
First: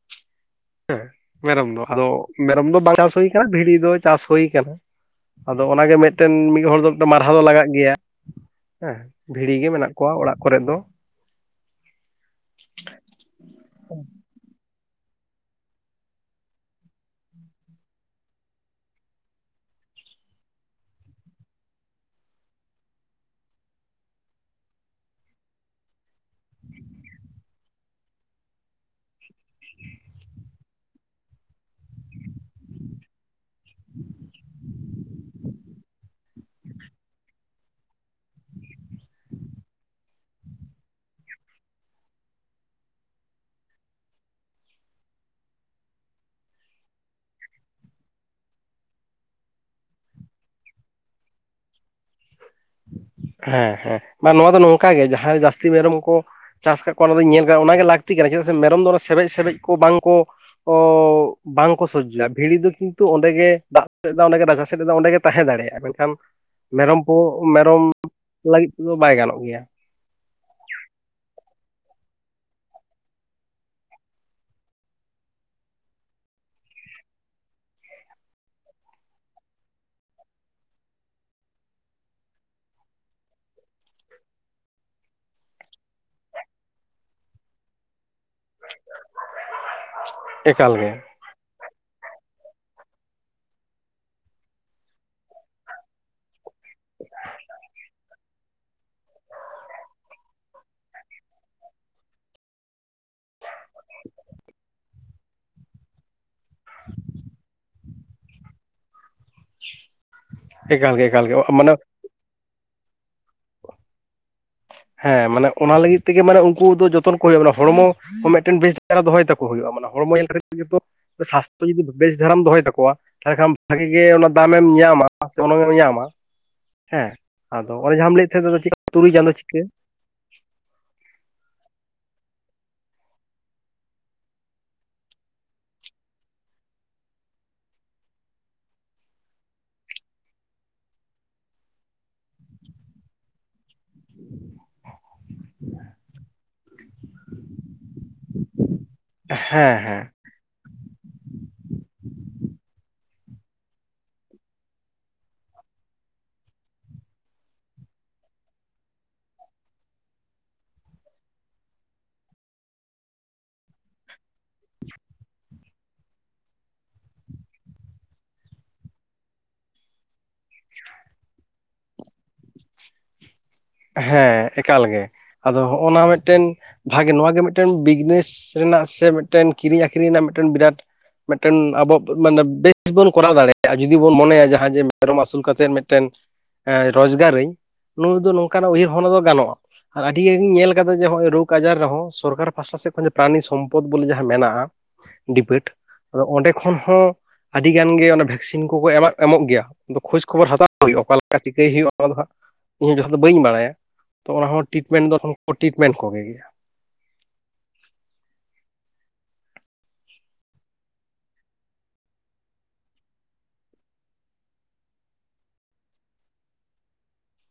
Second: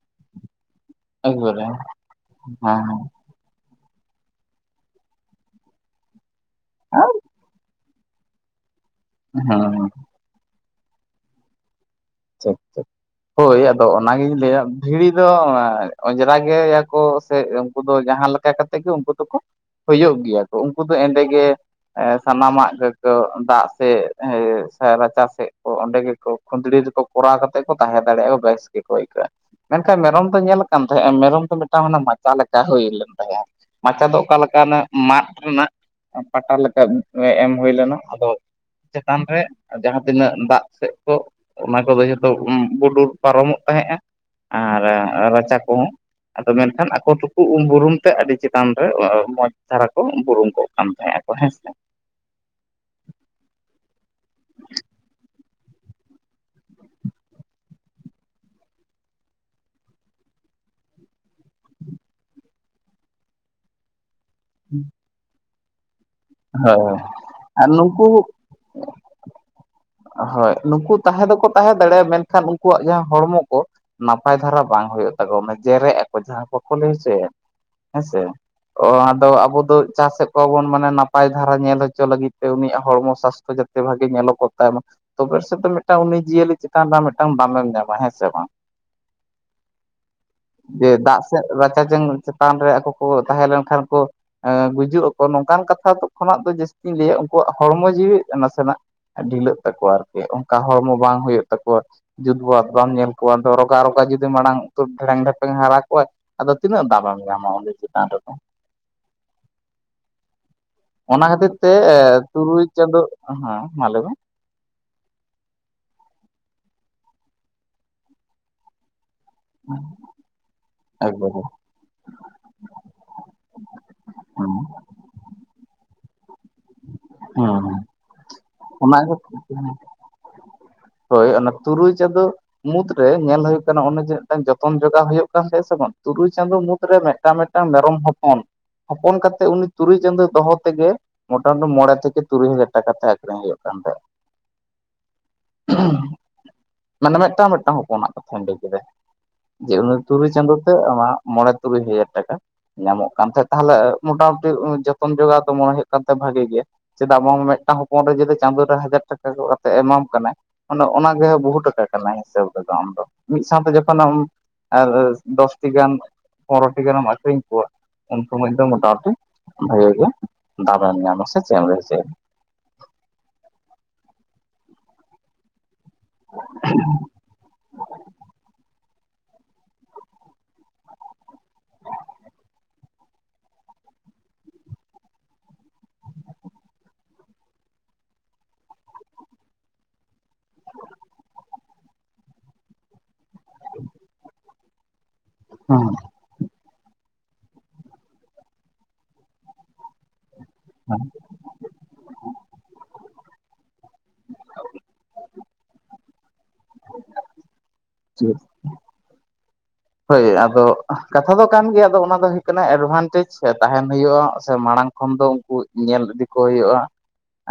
ᱦᱮᱸ ᱮᱠᱵᱟᱨᱮ ᱢᱮᱨᱚᱢ ᱫᱚ ᱟᱫᱚ ᱢᱮᱨᱚᱢ ᱫᱚ ᱦᱮᱸ ᱵᱟᱝ ᱪᱟᱥ ᱦᱩᱭ ᱵᱷᱤᱲᱤ ᱫᱚ ᱪᱟᱥ ᱦᱩᱭ ᱠᱟᱱᱟ, ᱟᱫᱚ ᱚᱱᱟᱜᱮ ᱢᱤᱫᱴᱮᱱ ᱢᱤᱫ ᱦᱚᱲ ᱫᱚ ᱢᱟᱨᱦᱟ ᱫᱚ ᱞᱟᱜᱟᱜ ᱜᱮᱭᱟ᱾ ᱦᱮᱸ ᱵᱷᱤᱲᱤ ᱜᱮ ᱦᱮᱸ ᱢᱮᱱᱟᱜ ᱠᱚᱣᱟ ᱚᱲᱟᱜ ᱠᱚᱨᱮ ᱫᱚ᱾ ᱟᱪᱷᱟ ᱪᱷᱟ ᱦᱳᱭ ᱟᱫᱚ ᱚᱱᱟᱜᱤᱧ ᱞᱟᱹᱭᱟ, ᱵᱷᱤᱲᱤ ᱫᱚ ᱚᱸᱡᱽᱨᱟ ᱜᱮᱭᱟᱠᱚ ᱥᱮ ᱩᱱᱠᱩ ᱫᱚ ᱡᱟᱦᱟᱸ ᱞᱮᱠᱟ ᱠᱟᱛᱮᱮᱫ ᱜᱮ ᱩᱱᱠᱩ ᱫᱚᱠᱚ ᱦᱩᱭᱩᱜ ᱜᱮᱭᱟ ᱠᱚ, ᱩᱱᱠᱩ ᱫᱚ ᱮᱸᱰᱮᱜ ᱜᱮ ᱮ ᱥᱟᱱᱟᱢᱟᱜ ᱜᱮᱠᱚ ᱫᱟᱜ ᱥᱮᱜ ᱥᱮ ᱨᱟᱪᱟᱥᱮᱜ ᱠᱚ ᱚᱸᱰᱮ ᱜᱮᱠᱚ ᱠᱷᱩᱸᱫᱽᱲᱤ ᱨᱮᱠᱚ ᱠᱚᱨᱟᱣ ᱠᱟᱛᱮ ᱠᱚ ᱛᱟᱦᱮᱸ ᱫᱟᱲᱮᱭᱟᱜᱼᱟ ᱵᱮᱥ ᱜᱮᱠᱚ ᱟᱹᱭᱠᱟᱹᱜᱼᱟ᱾ ᱢᱮᱱᱠᱷᱟᱱ ᱢᱮᱨᱚᱢ ᱫᱚ ᱧᱮᱞ ᱠᱟᱱ ᱛᱟᱦᱮᱸᱜᱼᱟ ᱢᱮᱨᱚᱢ ᱫᱚ ᱢᱤᱫᱴᱟᱝ ᱚᱱᱮ ᱢᱟᱪᱟ ᱞᱮᱠᱟ ᱦᱩᱭ ᱞᱮᱱ ᱛᱟᱦᱮᱸᱜᱼᱟ᱾ ᱢᱟᱪᱟ ᱫᱚ ᱚᱠᱟ ᱞᱮᱠᱟ ᱚᱱᱮ ᱢᱟᱫ ᱨᱮᱱᱟᱜ ᱯᱟᱴᱟ ᱞᱮᱠᱟ ᱮᱢ ᱦᱩᱭ ᱞᱮᱱᱟ, ᱟᱫᱚ ᱪᱮᱛᱟᱱ ᱨᱮ ᱡᱟᱦᱟᱸ ᱛᱤᱱᱟᱹᱜ ᱫᱟᱜ ᱥᱮᱜ ᱠᱚ ᱚᱱᱟ ᱠᱚᱫᱚ ᱡᱷᱚᱛᱚ ᱵᱩᱰᱩᱨ ᱯᱟᱨᱚᱢᱚᱜ ᱛᱟᱦᱮᱸᱜᱼᱟ, ᱟᱨ ᱨᱟᱪᱟ ᱠᱚᱦᱚᱸ ᱟᱫᱚ ᱢᱮᱱᱠᱷᱟᱱ ᱟᱠᱚ ᱫᱚᱠᱚ ᱩᱢ ᱵᱩᱨᱩᱢ ᱛᱮ ᱟᱹᱰᱤ ᱪᱮᱛᱟᱱ ᱨᱮ ᱢᱚᱸᱡ ᱫᱷᱟᱨᱟ ᱠᱚ ᱵᱩᱨᱩᱢ ᱠᱚᱜ ᱠᱟᱱ ᱛᱟᱦᱮᱸ ᱟᱠᱚ ᱦᱮᱸᱥᱮ᱾ ᱦᱮᱸ ᱦᱮᱸ ᱵᱟ ᱱᱚᱣᱟ ᱫᱚ ᱱᱚᱝᱠᱟ ᱜᱮ ᱡᱟᱦᱟᱸᱭ ᱡᱟᱹᱥᱛᱤ ᱢᱮᱨᱚᱢ ᱠᱚ ᱪᱟᱥ ᱠᱟᱜ ᱠᱚᱣᱟ ᱚᱱᱟ ᱫᱚᱧ ᱧᱮᱞ ᱠᱟᱜ ᱚᱱᱟᱜᱮᱟᱹᱠᱛᱤ ᱠᱟᱱᱟ ᱪᱮᱫᱟᱜ ᱥᱮ ᱢᱮᱨᱚᱢ ᱫᱚ ᱚᱱᱟ ᱥᱮᱵᱮᱡ ᱥᱮᱵᱮᱡ ᱠᱚ ᱵᱟᱝ ᱠᱚ ᱚ ᱵᱟᱝᱠᱚ ᱥᱚᱡᱡᱚᱭᱟ ᱵᱷᱤᱲᱤ ᱫᱚ ᱠᱤᱱᱛᱩ ᱚᱸᱰᱮ ᱜᱮ ᱫᱟᱜ ᱥᱮᱫ ᱫᱟ ᱚᱸᱰᱮ ᱜᱮ ᱨᱟᱪᱟ ᱥᱮᱫ ᱫᱟ ᱚᱸᱰᱮᱜᱮ ᱛᱟᱦᱮᱸ ᱫᱟᱲᱮᱭᱟᱜᱼᱟ, ᱢᱮᱱᱠᱷᱟᱱ ᱦᱳᱭ ᱢᱮᱨᱚᱢ ᱠᱚ ᱟᱨ ᱢᱮᱨᱚᱢ ᱱᱩᱝᱠᱩ ᱞᱟᱹᱜᱤᱫ ᱛᱮᱫᱚ ᱵᱟᱭ ᱜᱟᱱᱚᱜ ᱜᱮᱭᱟ᱾ ᱦᱳᱭ ᱱᱩᱠᱩ ᱛᱟᱦᱮᱸ ᱫᱚᱠᱚ ᱛᱟᱦᱮᱸ ᱫᱟᱲᱮᱭᱟᱜᱼᱟ, ᱢᱮᱱᱠᱷᱟᱱ ᱩᱱᱠᱩᱣᱟᱜ ᱡᱟᱦᱟᱸ ᱦᱚᱲᱢᱚ ᱠᱚ ᱱᱟᱯᱟᱭ ᱫᱷᱟᱨᱟ ᱵᱟᱝ ᱦᱩᱭᱩᱜ ᱛᱟᱠᱚᱣᱟ ᱢᱟᱱᱮ ᱡᱮᱨᱮᱜ ᱟᱠᱚ ᱡᱟᱦᱟᱸ ᱠᱚ ᱵᱟᱠᱚ ᱞᱮᱭᱟ ᱡᱮ ᱦᱮᱸᱥᱮ᱾ ᱚ ᱟᱫᱚ ᱟᱵᱚ ᱫᱚ ᱪᱟᱥᱮᱫ ᱠᱚᱣᱟ ᱵᱚᱱ ᱢᱟᱱᱮ ᱱᱟᱯᱟᱭ ᱫᱷᱟᱨᱟ ᱧᱮᱞ ᱦᱚᱪᱚ ᱞᱟᱹᱜᱤᱫ ᱛᱮ ᱩᱱᱤᱭᱟᱜ ᱦᱚᱲᱢᱚ ᱥᱟᱥᱥᱛᱚ ᱡᱟ ᱛᱮ ᱵᱷᱟᱜᱮ ᱧᱮᱞᱚᱜ ᱠᱚᱜ ᱛᱟᱭᱢᱟ ᱛᱚᱵᱮ ᱥᱮᱫᱚ ᱢᱤᱫᱴᱟᱝ ᱩᱱᱤ ᱡᱤᱭᱟᱹᱞᱤ ᱪᱮᱛᱟᱱ ᱨᱮ ᱢᱤᱫᱴᱟᱝ ᱫᱟᱢᱮᱢ ᱧᱟᱢᱟ ᱦᱮᱸᱥᱮ ᱵᱟᱝ? ᱮᱠᱟᱞ ᱡᱮ ᱜᱮ ᱫᱟᱜ ᱥᱮᱜ ᱨᱟᱪᱟ ᱡᱚᱝ ᱪᱮᱛᱟᱱ ᱨᱮ ᱟᱠᱚ ᱠᱚ ᱛᱟᱦᱮᱸ ᱞᱮᱱᱠᱷᱟᱱ ᱠᱚ ᱮᱸ ᱜᱩᱡᱩᱜ ᱟᱠᱚ ᱱᱚᱝᱠᱟᱱ ᱠᱟᱛᱷᱟ ᱠᱷᱚᱱᱟᱜ ᱫᱚ ᱡᱟᱹᱥᱛᱤᱧ ᱞᱟᱹᱭᱟ ᱩᱱᱠᱩᱣᱟᱜ ᱦᱚᱲᱢᱚ ᱡᱤᱣᱤ ᱱᱟᱥᱮᱱᱟᱜ ᱰᱷᱤᱞᱟᱹᱜ ᱛᱟᱠᱚᱣᱟ ᱟᱨᱠᱤ, ᱚᱝᱠᱟ ᱦᱚᱲᱢᱚ ᱵᱟᱝ ᱦᱩᱭᱩᱜ ᱛᱟᱠᱚᱣᱟ᱾ ᱡᱩᱛ ᱵᱚᱨᱟᱛ ᱵᱟᱢ ᱧᱮᱞ ᱠᱚᱣᱟ ᱫᱚ ᱨᱚᱜᱟ ᱨᱚᱜᱟ ᱡᱩᱫᱤ ᱢᱟᱲᱟᱝ ᱩᱛᱟᱹᱨ ᱰᱷᱮᱲᱮᱝ ᱰᱷᱮᱯᱮᱝ ᱦᱟᱨᱟ ᱠᱚᱣᱟ ᱟᱫᱚ ᱛᱤᱱᱟᱹᱜ ᱫᱟᱢᱮᱢ ᱧᱟᱢᱟ ᱩᱱᱤ ᱪᱮᱛᱟᱱ ᱨᱮᱫᱚ? [inaudible] ᱮᱠᱟᱞ ᱜᱮ ᱚᱱᱟ ᱮᱠᱟᱞ ᱜᱮ ᱠᱷᱟᱹᱛᱤᱨ ᱛᱮ ᱢᱟᱱᱮ ᱛᱩᱨᱩᱭ ᱪᱟᱸᱫᱚᱳ ᱦᱮᱸ ᱢᱟ ᱞᱟᱹᱭ ᱢᱮ᱾ ᱦᱮᱸ ᱢᱟᱱᱮ ᱚᱱᱟ ᱞᱟᱹᱜᱤᱫ ᱛᱮᱜᱮ ᱢᱟᱱᱮ ᱩᱝᱠᱩ ᱫᱚ ᱡᱚᱛᱚᱱ ᱠᱚ ᱦᱩᱭᱩᱜᱼᱟ, ᱢᱟᱱ ᱦᱚᱲᱢᱚ ᱢᱤᱫᱴᱮᱱ ᱵᱮᱥ ᱫᱟᱨᱟ ᱫᱚᱦᱚᱭ ᱛᱟ ᱠᱚ ᱦᱩᱭᱩᱜᱼᱟ ᱢᱟᱱᱮ ᱦᱚᱲᱢᱚ ᱧᱮᱞ ᱠᱟᱛᱮ ᱜᱮᱛᱚ ᱮᱠᱵᱟᱨᱮ ᱥᱟᱥᱛᱷᱚ ᱡᱩᱚᱫᱤ ᱵᱮᱥ ᱫᱷᱟᱨᱟᱢ ᱫᱚᱦᱚᱭ ᱛᱟᱠᱚᱣᱟ, ᱛᱟᱦᱚᱞᱮ ᱠᱷᱟᱱ ᱵᱷᱟᱜᱤ ᱜᱮ ᱚᱱᱟ ᱦᱮᱸ ᱫᱟᱢᱮᱢ ᱧᱟᱢᱟ᱾ [unintelligible] ᱩᱱᱟᱝᱮᱢ ᱧᱟᱢᱟ ᱦᱮᱸ ᱟᱫᱚ ᱚᱱᱮ ᱡᱟᱦᱟᱸᱢ ᱞᱟᱹᱭᱮᱫ ᱛᱟᱦᱮᱸ ᱪᱤᱠᱟ ᱚᱱᱟ ᱦᱳᱭ ᱚᱱᱟ ᱛᱩᱨᱩᱭ ᱪᱟᱸᱫᱚ ᱢᱩᱫᱽᱨᱮ ᱧᱮᱞ ᱦᱩᱭᱩᱜ ᱠᱟᱱᱟ ᱚᱱᱮ ᱡᱮ ᱢᱩᱫᱽ ᱢᱩᱫᱽ ᱨᱮ ᱧᱮᱞ ᱦᱩᱭᱩᱜ ᱠᱟᱱᱟ ᱚᱱᱮ ᱡᱮ ᱢᱤᱫᱴᱟᱝ ᱡᱚᱛᱚᱱ ᱡᱚᱜᱟᱣ ᱦᱩᱭᱩᱜ ᱠᱟᱱ ᱛᱟᱦᱮᱸ ᱥᱮ ᱵᱟᱝ ᱛᱩᱨᱩᱭ ᱪᱟᱸᱫᱳ ᱢᱩᱫᱽᱨᱮ ᱢᱤᱫᱴᱟᱝ ᱢᱤᱫᱴᱟᱝ ᱢᱮᱨᱚᱢ ᱦᱚᱯᱚᱱ ᱦᱚᱯᱚᱱ ᱠᱟᱛᱮ ᱩᱱᱤ ᱛᱩᱨᱩᱭ ᱪᱟᱸᱫᱚ ᱫᱚᱦᱚ ᱛᱮᱜᱮ ᱢᱚᱴᱟᱢᱩᱴᱤ ᱢᱚᱬᱮ ᱛᱷᱮᱠᱮ ᱛᱩᱨᱩᱭ ᱦᱟᱡᱟᱨ ᱴᱟᱠᱟ ᱛᱮ ᱟᱠᱷᱨᱤᱧ ᱦᱩᱭᱩᱜ ᱠᱟᱱ ᱛᱟᱭᱟ ᱢᱟᱱᱮ ᱢᱤᱫᱴᱟᱝ ᱢᱤᱫᱴᱟᱝ ᱦᱚᱯᱚᱱᱟᱜ ᱠᱟᱛᱷᱟᱧ ᱞᱟᱹᱭ ᱠᱮᱫᱟ ᱦᱮᱸ ᱡᱮ ᱩᱱᱤ ᱦᱮᱸ ᱛᱩᱭ ᱨᱳᱭ ᱪᱟᱸᱫᱳ ᱛᱮ ᱟᱢᱟᱜ ᱢᱚᱬᱮ ᱛᱩᱨᱩᱭ ᱦᱟᱡᱟᱨ ᱴᱟᱠᱟ ᱧᱟᱢᱚᱜ ᱠᱟᱱ ᱛᱟᱦᱮᱸᱫ ᱛᱟᱦᱚᱞᱮ ᱢᱚᱴᱟᱢᱩᱴᱤ ᱡᱚᱛᱚᱱ ᱡᱚᱜᱟᱣ ᱫᱚ ᱢᱚᱱᱮ ᱦᱩᱭᱩᱜ ᱠᱟᱱ ᱛᱟᱦᱮᱸ ᱵᱷᱟᱜᱮ ᱜᱮᱭᱟ ᱪᱮᱫᱟᱜ ᱵᱟᱝ ᱢᱤᱫᱴᱟᱝ ᱦᱚᱯᱚᱱ ᱨᱮ ᱡᱩᱫᱤ ᱪᱟᱸᱫᱳ ᱨᱮ ᱦᱟᱡᱟᱨ ᱴᱟᱠᱟ ᱠᱚ ᱠᱟᱛᱮ ᱮᱢᱟᱢ ᱠᱟᱱᱟᱭ ᱢᱟᱱᱮ ᱚᱱᱟᱜᱮ ᱵᱚᱦᱩ ᱴᱟᱠᱟ ᱠᱟᱱᱟ ᱦᱤᱥᱟᱹᱵᱽ ᱨᱮᱫᱚ ᱟᱢ ᱫᱚ ᱢᱤᱫ ᱥᱟᱶᱛᱮ ᱡᱚᱠᱷᱚᱱ ᱟᱢ ᱟᱨ ᱫᱚᱥᱴᱤ ᱜᱟᱱ ᱯᱚᱱᱨᱚᱴᱤ ᱜᱟᱱᱮᱢ ᱟᱹᱠᱷᱨᱤᱧ ᱠᱚᱣᱟ᱾ ᱩᱱᱠᱩ ᱢᱤᱫ ᱫᱚᱢ ᱢᱳᱚᱴᱟᱢᱩᱴᱤ ᱵᱷᱟᱜᱮ ᱜᱮ ᱫᱟᱢᱮᱢ ᱧᱟᱢᱟ ᱥᱮ ᱪᱮᱫ ᱮᱢ ᱞᱟᱹᱭ ᱦᱳᱪᱳᱭᱟ? ᱦᱮᱸ ᱮᱠᱟᱞ ᱜᱮ᱾ ᱟᱫᱚ ᱦᱚᱜᱼᱚᱱᱟ ᱢᱤᱫ ᱢᱤᱫᱴᱮᱱ ᱵᱷᱟᱜᱮ ᱱᱚᱣᱟ ᱜᱮ ᱢᱤᱫᱴᱮᱱ ᱵᱤᱡᱽᱱᱮᱥ ᱨᱮᱱᱟᱜ ᱥᱮ ᱢᱤᱫᱴᱮᱱ ᱠᱤᱨᱤᱧ ᱟᱠᱷᱨᱤᱧ ᱨᱮᱱᱟᱜ ᱢᱤᱫᱴᱮᱱ ᱵᱤᱨᱟᱴ ᱢᱤᱫᱴᱮᱱ ᱟᱵᱚ ᱢᱟᱱᱮ ᱵᱮᱥ ᱤᱥ ᱵᱚᱱ ᱠᱚᱨᱟᱣ ᱫᱟᱲᱮᱭᱟᱜᱼᱟ ᱡᱩᱫᱤ ᱵᱚᱱ ᱢᱚᱱᱮᱭᱟ ᱡᱟᱦᱟᱸ ᱡᱮ ᱢᱮᱨᱚᱢ ᱟᱹᱥᱩᱞ ᱠᱟᱛᱮᱫ ᱢᱤᱫᱴᱮᱱ ᱨᱳᱡᱽᱜᱟᱨᱤᱧ ᱱᱩᱭ ᱫᱚ ᱱᱚᱝᱠᱟᱱᱟᱜ ᱩᱭᱦᱟᱹᱨ ᱵᱷᱟᱵᱽᱱᱟ ᱫᱚ ᱜᱟᱱᱚᱜᱼᱟ᱾ ᱟᱨ ᱟᱹᱰᱤ ᱜᱟᱱ ᱜᱤᱧ ᱧᱮᱞ ᱟᱠᱟᱫᱟ ᱡᱮ ᱱᱚᱜ ᱚᱭ ᱨᱳᱜᱽ ᱟᱡᱟᱨ ᱨᱮᱦᱚᱸ ᱥᱚᱨᱠᱟᱨ ᱯᱟᱥᱴᱟ ᱥᱮᱫ ᱠᱷᱚᱱ ᱯᱨᱟᱱᱤ ᱥᱚᱢᱯᱚᱫ ᱵᱚᱞᱮ ᱡᱟᱦᱟᱸ ᱢᱮᱱᱟᱜᱼᱟ᱾ [inaudible] ᱰᱤᱵᱮᱴ ᱦᱮᱸ [unintelligible] ᱟᱫᱚ ᱚᱸᱰᱮ ᱠᱷᱚᱱ ᱦᱚᱸ ᱟᱹᱰᱤ ᱜᱟᱱ ᱜᱮ ᱚᱱᱟ ᱵᱷᱮᱠᱥᱤᱱ ᱠᱚᱠᱚ ᱮᱢᱚᱜ ᱜᱮᱭᱟ ᱠᱷᱳᱡᱽ ᱠᱷᱚᱵᱚᱨ ᱦᱟᱛᱟᱣ ᱦᱩᱭᱩᱜ ᱦᱮᱸ ᱚᱠᱟ ᱞᱮᱠᱟ ᱪᱤᱠᱟᱹᱭ ᱦᱩᱭᱩᱜᱼᱟ ᱚᱱᱟ ᱫᱚ ᱦᱟᱸᱜ ᱤᱧ ᱡᱚᱠᱷᱚᱱ ᱵᱟᱹᱧ ᱵᱟᱲᱟᱭᱟ ᱛᱚ ᱚᱱᱟ ᱦᱚᱸ ᱴᱤᱴᱢᱮᱱᱴ ᱫᱚ ᱛᱠᱷᱚᱱ ᱴᱤᱴᱢᱮᱱᱴ ᱠᱚᱜᱮ ᱜᱮᱭᱟ [unintelligible] ᱦᱳᱭ ᱟᱫᱚ ᱠᱟᱛᱷᱟ ᱫᱚ ᱠᱟᱱ ᱜᱮᱭᱟ ᱟᱫᱚ ᱚᱱᱟ ᱫᱚ ᱦᱩᱭᱩᱜ ᱠᱟᱱᱟ ᱮᱰᱵᱷᱟᱱᱴᱮᱡᱽ ᱛᱟᱦᱮᱱ ᱦᱩᱭᱩᱜᱼᱟ ᱥᱮ ᱢᱟᱲᱟᱝ ᱛᱚᱠᱷᱚᱱ ᱫᱚ ᱩᱱᱠᱩ ᱧᱮᱞ ᱤᱫᱤ ᱠᱚ ᱦᱩᱭᱩᱜᱼᱟ᱾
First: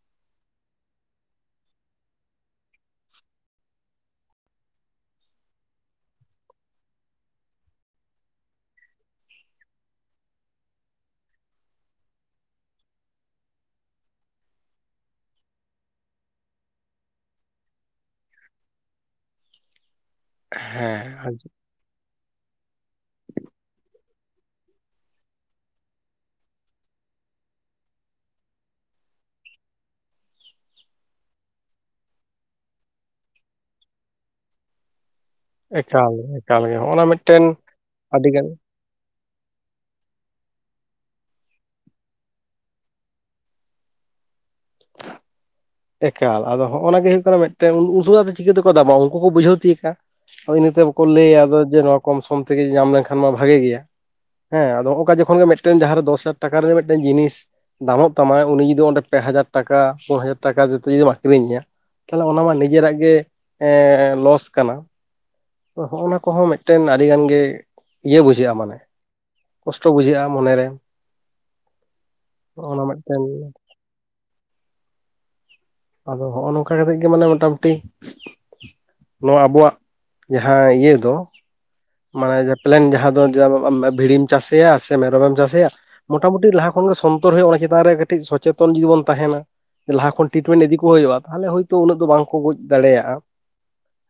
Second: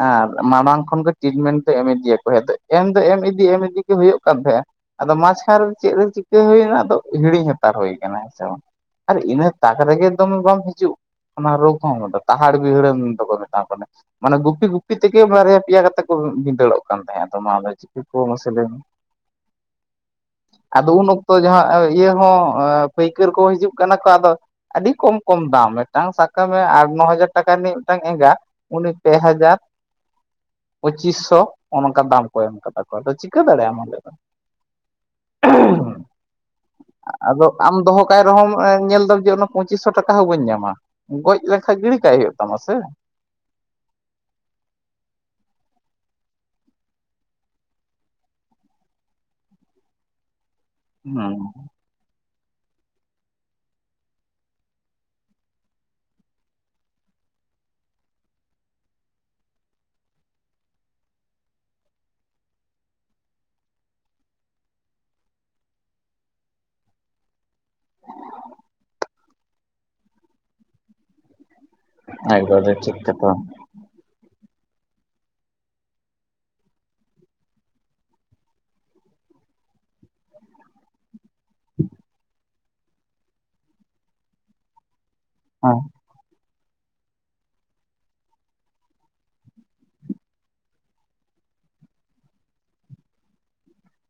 ᱟᱨ ᱢᱟᱲᱟᱝ ᱠᱷᱚᱱᱟᱜ ᱴᱨᱤᱴᱢᱮᱱᱴ ᱫᱚ ᱮᱢ ᱤᱫᱤᱭᱟᱠᱚ ᱮᱢ ᱫᱚ ᱮᱢ ᱤᱫᱤ ᱮᱢ ᱤᱫᱤ ᱜᱮ ᱦᱩᱭᱩᱜ ᱠᱟᱱ ᱛᱟᱦᱮᱸᱫᱼᱟ᱾ ᱟᱫᱚ ᱢᱟᱪᱟᱨ ᱪᱮᱫ ᱨᱮ ᱪᱤᱠᱟᱹ ᱦᱩᱭᱱᱟ ᱟᱫᱚ ᱦᱤᱲᱤᱧ ᱦᱟᱛᱟᱲ ᱦᱩᱭ ᱟᱠᱟᱱᱟ ᱦᱮᱸ ᱥᱮ ᱵᱟᱝ? ᱟᱨ ᱤᱱᱟᱹ ᱛᱟᱠ ᱨᱮᱜᱮ ᱫᱚᱢᱮ ᱵᱟᱢ ᱦᱤᱡᱩᱜ ᱚᱱᱟ ᱨᱳᱜᱽ ᱦᱚᱸ ᱛᱟᱦᱟᱲ ᱵᱤᱦᱤᱲᱮᱢ ᱫᱚᱠᱚ ᱢᱮᱛᱟᱜ ᱠᱟᱱᱟ ᱢᱟᱱᱮ ᱜᱩᱯᱤ ᱜᱩᱯᱤ ᱛᱮᱜᱮ ᱵᱟᱨᱭᱟ ᱯᱮᱭᱟ ᱠᱟᱛᱮ ᱠᱚ ᱵᱷᱤᱸᱫᱟᱹᱲᱚᱜ ᱠᱟᱱ ᱛᱟᱦᱮᱸᱫ ᱟᱫᱚ ᱱᱚᱣᱟ ᱢᱟᱥᱮ ᱞᱟᱹᱭ ᱢᱮ [unintelligible] ᱟᱫᱚ ᱩᱱ ᱦᱮᱸ ᱚᱠᱛᱚ ᱡᱟᱦᱟᱸ ᱤᱭᱟᱹ ᱦᱚᱸ ᱯᱟᱹᱭᱠᱟᱹᱨ ᱠᱚ ᱦᱤᱡᱩᱜ ᱠᱟᱱᱟ ᱠᱚ ᱟᱫᱚ ᱟᱹᱰᱤ ᱠᱚᱢ ᱠᱚᱢ ᱫᱟᱢ ᱢᱤᱫᱴᱟᱝ ᱥᱟᱵ ᱠᱟᱜ ᱢᱮ ᱟᱴ ᱱᱚ ᱦᱟᱡᱟᱨ ᱴᱟᱠᱟ ᱨᱤᱱᱤᱡ ᱢᱤᱫᱴᱟᱝ ᱮᱝᱜᱟ᱾ ᱩᱱᱤ ᱯᱮ ᱦᱟᱡᱟᱨ ᱯᱚᱪᱤᱥ ᱥᱳ ᱳᱱᱠᱟ ᱫᱟᱢ ᱠᱚ ᱮᱢ ᱠᱟᱫᱟ ᱠᱚ ᱟᱫᱚ ᱪᱤᱠᱟᱹ ᱫᱟᱲᱮᱭᱟᱜ ᱟᱢ ᱚᱸᱰᱮ ᱫᱚ [inaudible] ᱮᱠᱟᱞ ᱜᱮ ᱮᱠᱟᱞ ᱜᱮ ᱦᱚᱸᱜᱼᱚ ᱱᱟ ᱢᱤᱫᱴᱮᱱ ᱟᱫᱚ ᱟᱢ ᱫᱚᱦᱚ ᱠᱟᱭ ᱟᱹᱰᱤᱜᱟᱱ ᱨᱮᱦᱚᱸᱢ ᱧᱮᱞᱫᱟᱢ ᱡᱮ ᱯᱚᱸᱪᱤᱥ ᱥᱳ ᱴᱟᱠᱟ ᱦᱚᱸ ᱵᱟᱹᱧ ᱧᱟᱢᱟ ᱜᱚᱡ ᱞᱮᱠᱷᱟᱡ ᱜᱤᱲᱤ ᱠᱟᱭ ᱦᱩᱭᱩᱜ ᱛᱟᱢᱟ ᱥᱮ ᱮᱠᱟᱞ ᱟᱫᱚ ᱦᱚᱜᱼᱚᱱᱟ ᱜᱮ ᱦᱩᱭᱩᱜᱜ ᱠᱟᱱᱟ ᱢᱤᱫᱴᱮᱱ ᱩᱥᱩᱣᱟᱜ ᱛᱮ ᱪᱤᱠᱟᱹᱛᱮᱠᱚ ᱫᱟᱢᱟ ᱩᱱᱠᱩ ᱠᱚ ᱵᱩᱡᱷᱟᱹᱣ ᱛᱤᱭᱳᱜᱽ ᱠᱷᱟᱱ? ᱦᱳᱭ ᱤᱱᱟᱹᱛᱮ ᱵᱟᱠᱚ ᱞᱟᱹᱭᱟ ᱦᱩᱸ ᱡᱮ ᱱᱚᱣᱟ ᱠᱚᱢ ᱥᱚᱢ ᱛᱮᱜᱮ ᱧᱟᱢ ᱞᱮᱱᱠᱷᱟᱱ ᱢᱟ ᱵᱷᱟᱜᱮ ᱜᱮᱭᱟ᱾ ᱦᱮᱸ ᱟᱫᱚ ᱦᱚᱸᱜᱼᱚᱠᱟ ᱡᱚᱠᱷᱚᱱ ᱜᱮ ᱢᱤᱫᱴᱮᱱ ᱡᱟᱦᱟᱸᱨᱮ ᱫᱚᱥ ᱦᱟᱡᱟᱨ ᱴᱟᱠᱟ ᱨᱮᱱᱟᱜ ᱢᱤᱫᱴᱮᱱ ᱡᱤᱱᱤᱥ ᱫᱟᱢᱚᱜ ᱛᱟᱢᱟᱭ ᱩᱱᱤ ᱫᱚ ᱚᱸᱰᱮ ᱯᱮ ᱦᱟᱡᱟᱨ ᱴᱟᱠᱟ ᱯᱩᱱ ᱦᱟᱡᱟᱨ ᱴᱟᱠᱟ ᱡᱩᱫᱤᱢ ᱟᱠᱷᱨᱤᱧᱮᱭᱟ ᱛᱟᱦᱚᱞᱮ ᱚᱱᱟ ᱢᱟ ᱱᱤᱡᱮᱨᱟᱜ ᱜᱮ ᱞᱚᱥ ᱠᱟᱱᱟ ᱦᱚᱜᱱᱟ ᱠᱚᱦᱚᱸ ᱢᱤᱫᱴᱮᱱ ᱟᱹᱰᱤ ᱜᱟᱱ ᱜᱮ ᱤᱭᱟᱹ ᱵᱩᱡᱷᱟᱹᱜᱼᱟ ᱢᱟᱱᱮ ᱠᱚᱥᱴᱚ ᱵᱩᱡᱷᱟᱹᱜᱼᱟ ᱢᱚᱱᱮᱨᱮ ᱱᱚᱜ ᱮᱠᱵᱟᱨᱮ ᱱᱟ ᱴᱷᱤᱠ ᱢᱮᱜᱴᱮᱱ ᱠᱟᱛᱷᱟ ᱟᱫᱚ ᱦᱚᱸᱜ ᱱᱚᱝᱠᱟ ᱠᱟᱛᱮᱜ ᱜᱮ ᱢᱟᱱᱮ ᱢᱚᱴᱟᱢᱩᱴᱤ ᱱᱚᱣᱟ ᱟᱵᱚᱣᱟᱜ ᱡᱟᱦᱟᱸ ᱤᱭᱟᱹ ᱫᱚ [inaudible] ᱢᱟᱱᱮ ᱡᱮ ᱯᱮᱞᱮᱱ ᱡᱟᱦᱟᱸ ᱫᱚ ᱵᱷᱤᱲᱤᱢ ᱪᱟᱥᱮᱭᱟ ᱥᱮ ᱢᱮᱨᱚᱢᱮᱢ ᱪᱟᱥᱮᱭᱟ ᱢᱚᱴᱟᱢᱩᱴᱤ ᱞᱟᱦᱟ ᱠᱷᱚᱱᱜᱮ ᱥᱚᱱᱛᱚᱨ ᱦᱩᱭᱩᱜᱜᱼᱟ ᱚᱱᱟ ᱪᱮᱛᱟᱱ ᱨᱮ ᱠᱟᱹᱴᱤᱡ ᱥᱚᱪᱮᱛᱚᱱ ᱡᱩᱫᱤ ᱵᱚᱱ ᱛᱟᱦᱮᱱᱟ ᱞᱟᱦᱟ ᱠᱷᱚᱱ ᱴᱤᱴᱢᱮᱱᱴ ᱤᱫᱤ ᱠᱚ ᱦᱩᱭᱩᱜᱼᱟ, ᱛᱟᱦᱞᱮ ᱦᱳᱭᱛᱳ ᱩᱱᱟᱹᱜ ᱫᱚ ᱵᱟᱝ ᱠᱚ ᱜᱚᱡ ᱫᱟᱲᱮᱭᱟᱜᱼᱟ,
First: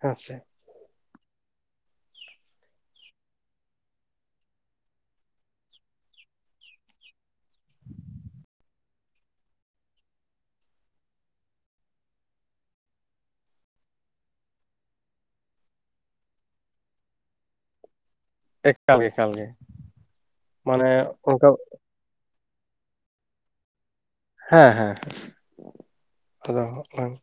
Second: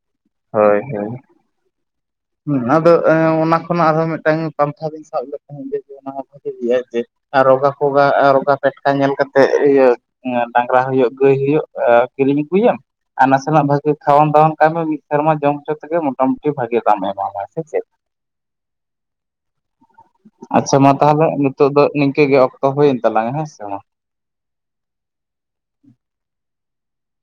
ᱦᱮᱸᱥᱮ, ᱦᱳᱭ ᱦᱳᱭ ᱦᱮᱸ ᱟᱫᱚ ᱚᱱᱟ ᱠᱷᱚᱱᱟᱜ ᱟᱨᱦᱚᱸ ᱢᱤᱫᱴᱟᱝ ᱯᱟᱱᱛᱷᱟ ᱵᱤᱱ ᱥᱟᱵ ᱞᱮᱠᱷᱟᱱ ᱵᱷᱟᱹᱜᱤ ᱦᱩᱭᱩᱜᱼᱟ ᱡᱮ ᱟᱨ ᱨᱚᱜᱟ ᱯᱷᱚᱜᱟ ᱨᱚᱜᱟ ᱯᱷᱮᱴᱠᱟ ᱧᱮᱞ ᱠᱟᱛᱮ ᱤᱭᱟᱹ ᱦᱮᱸ ᱰᱟᱝᱨᱟ ᱦᱳᱳᱜ ᱜᱟᱹᱭ ᱦᱳᱜ ᱠᱤᱨᱤᱧ ᱟᱹᱜᱩᱭᱮᱢ ᱟᱨ ᱱᱟᱥᱮᱱᱟᱜ ᱵᱷᱟᱜᱤ ᱠᱷᱟᱣᱟᱟᱱ ᱫᱟᱣᱟᱱ ᱠᱟᱭᱢᱮ ᱢᱤᱫ ᱥᱮᱨᱢᱟ ᱡᱚᱢ ᱦᱚᱪᱚ ᱛᱮᱜᱮ ᱢᱚᱴᱟᱢᱩᱴᱤ ᱵᱷᱟᱜᱤ ᱫᱟᱢᱮ ᱮᱢᱟᱢᱟ ᱥᱮ ᱪᱮᱫ ᱮᱠᱟᱞ ᱜᱮ ᱮᱠᱟᱞ ᱜᱮ ᱟᱪᱷᱟ ᱢᱟᱱᱮ ᱢᱟ ᱛᱟᱦᱞᱮ ᱚᱱᱠᱟ ᱱᱤᱛᱳᱜ ᱫᱚ ᱱᱤᱝᱠᱟᱹ ᱜᱮ ᱚᱠ ᱛᱚ ᱦᱩᱭᱮᱱ ᱛᱟᱞᱟᱝᱟ ᱦᱮᱸ ᱥᱮ ᱢᱟ, ᱦᱮᱸ ᱦᱮᱸ ᱦᱮᱸ ᱟᱨᱚ ᱦᱟᱸᱜ ᱞᱟᱝ